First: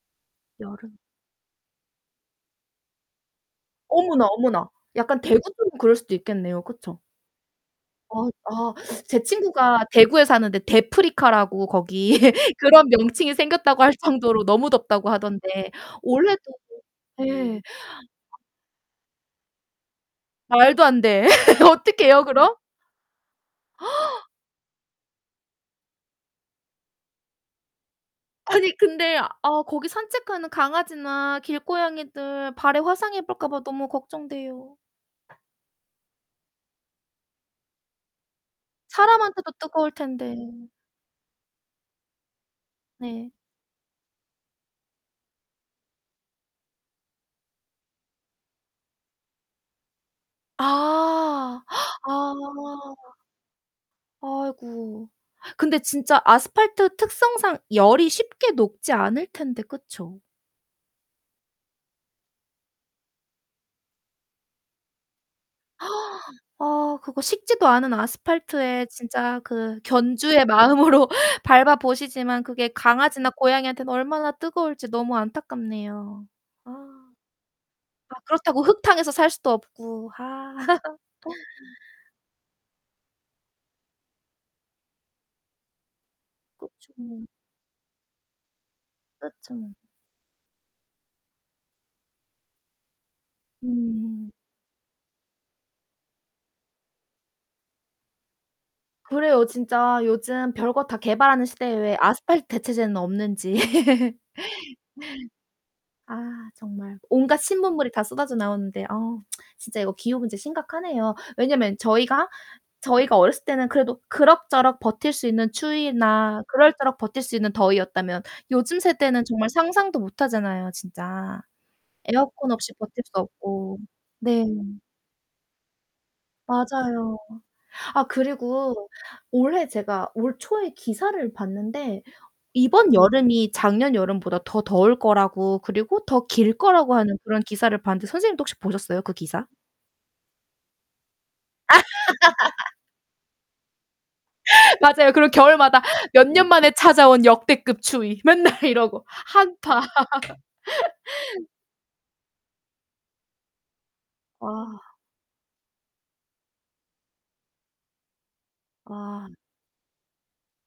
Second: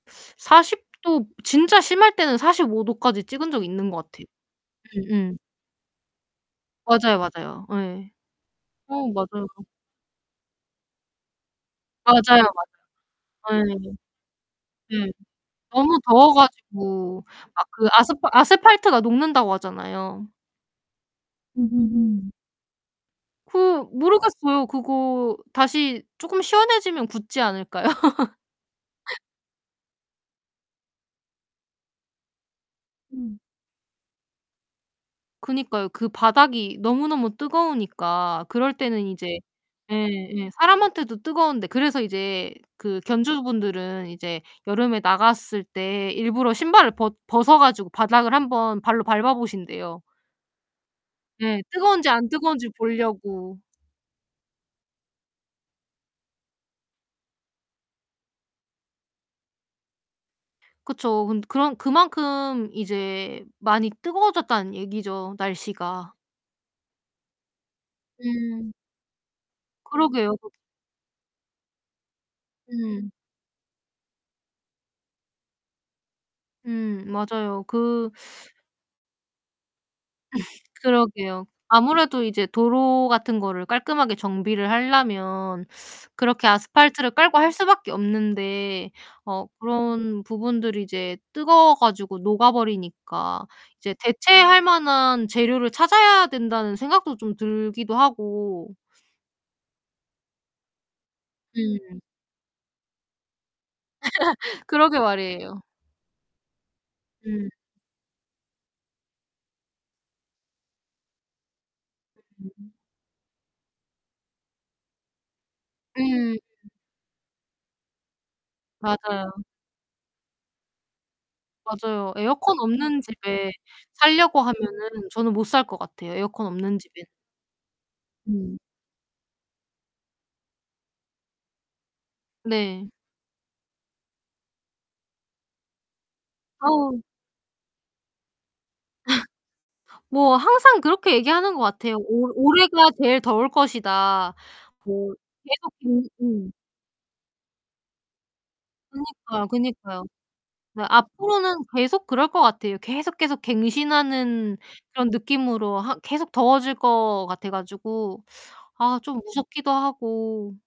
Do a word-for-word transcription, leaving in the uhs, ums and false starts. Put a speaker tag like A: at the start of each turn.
A: 사십
B: 여름.
A: 도, 진짜 심할 때는 사십오 도까지 찍은 적이 있는 것 같아요.
B: 어머나, 어머나. 약간
A: 음음.
B: 대구 쪽은 그럴 수도 있겠네요, 그쵸?
A: 맞아요, 맞아요. 예.
B: 아. 아
A: 어
B: 제
A: 맞아요.
B: 친구가 대구에 사는데 "대프리카라고, 거기.
A: 맞아요,
B: 그런 명칭이
A: 맞아요. 예.
B: 생겼다고 할 정도로 너무 덥다."고
A: 네.
B: 하던데
A: "너무 더워
B: 올해도
A: 가지고
B: 네.
A: 막 그 아스파 아스팔트가 녹는다."고 하잖아요.
B: 말도 안돼. 어떻게 해요,
A: 음음음.
B: 그럼?
A: 그 모르겠어요. 그거 다시 쪼끔 시원해지면 굳지 않을까요?
B: 아니 근데 아 거기 산책하는 강아지나 길고양이들 발에 화상
A: 음.
B: 입을까봐 너무 걱정돼요.
A: 그니까요. 그 바닥이 너무너무 뜨거우니까 그럴 때는 이제
B: 사람한테도 뜨거울 텐데.
A: 예예. 사람한테도 뜨거운데 그래서 이제 그
B: 네.
A: 견주분들은 이제 여름에 나갔을 때 일부러 신발을 벗 벗어 가지고 바닥을 한번 발로 밟아 보신대요. 네.
B: 아.
A: 뜨거운지 안
B: 아.
A: 뜨거운지 보려고.
B: 아이구. 근데 진짜 아스팔트 특성상 열이 쉽게 녹지 않을 텐데, 그쵸?
A: 그쵸. 근 그런 그만큼 이제 많이 뜨거워졌다는 얘기죠, 날씨가.
B: 아 그거 식지도 않은
A: 음.
B: 아스팔트에 진짜 그
A: 그러게요.
B: 견주의
A: 그
B: 마음으로 밟아 보시지만 그게
A: 음.
B: 강아지나 고양이한테는 얼마나 뜨거울지 너무 안타깝네요. 아.
A: 음 맞아요. 그
B: 아 그렇다고 흙탕에서 살 수도 없고. 아.
A: 그러게요. 아무래도 이제 도로 같은 거를 깔끔하게 정비를 할려면 그렇게 아스팔트를
B: 그렇죠.
A: 깔고 할 수밖에 없는데 어
B: 그렇죠.
A: 그런 부분들이 이제 뜨거워 가지고 녹아 버리니까 이제
B: 음.
A: '대체할 만한 재료를 찾아야 된다.'는 생각도 좀 들기도 하고
B: 그래요. 진짜 요즘 별거 다 개발하는 시대에 왜
A: 음.
B: 아스팔트 대체제는 없는지.
A: 그러게 말이에요.
B: 아 정말 온갖
A: 음.
B: 신문물이 다 쏟아져 나오는데. 아 진짜 이거 기후 문제 심각하네요. 왜냐면 저희가
A: 음.
B: 저희가 어렸을 때는 그래도 그럭저럭 버틸 수 있는
A: 음.
B: 추위나 그럴저럭 버틸 수 있는 더위였다면 요즘 세대는
A: 맞아요.
B: 정말 상상도 못하잖아요, 진짜.에어컨
A: 맞아요. 에어컨
B: 없이
A: 없는
B: 버틸 수
A: 집에
B: 없고.
A: 살려고
B: 네.
A: 하면은 저는 못 살 것 같아요, 에어컨 없는 집엔.
B: 맞아요. 아
A: 음.
B: 그리고 올해 제가 올 초에 기사를 봤는데
A: 네.
B: 이번 여름이 작년 여름보다 더 더울 거라고 그리고 더 길 거라고
A: 어우.
B: 하는 그런 기사를 봤는데 선생님도 혹시 보셨어요, 그 기사?
A: 뭐 항상 그렇게 얘기하는 것 같아요. 오 "올해가 제일 더울 것이다."
B: 맞아요.
A: 뭐
B: 그리고
A: 계속
B: 겨울마다 몇 년
A: 음음.
B: 만에 찾아온 역대급 추위 맨날 이러고
A: 그니까요,
B: 한파
A: 그니까요. 앞으로는 계속 그럴 것 같아요. 계속, 계속 갱신하는
B: 아.
A: 그런 느낌으로 하 계속 더워질 것 같아 가지고 아 좀
B: 아.
A: 무섭기도 하고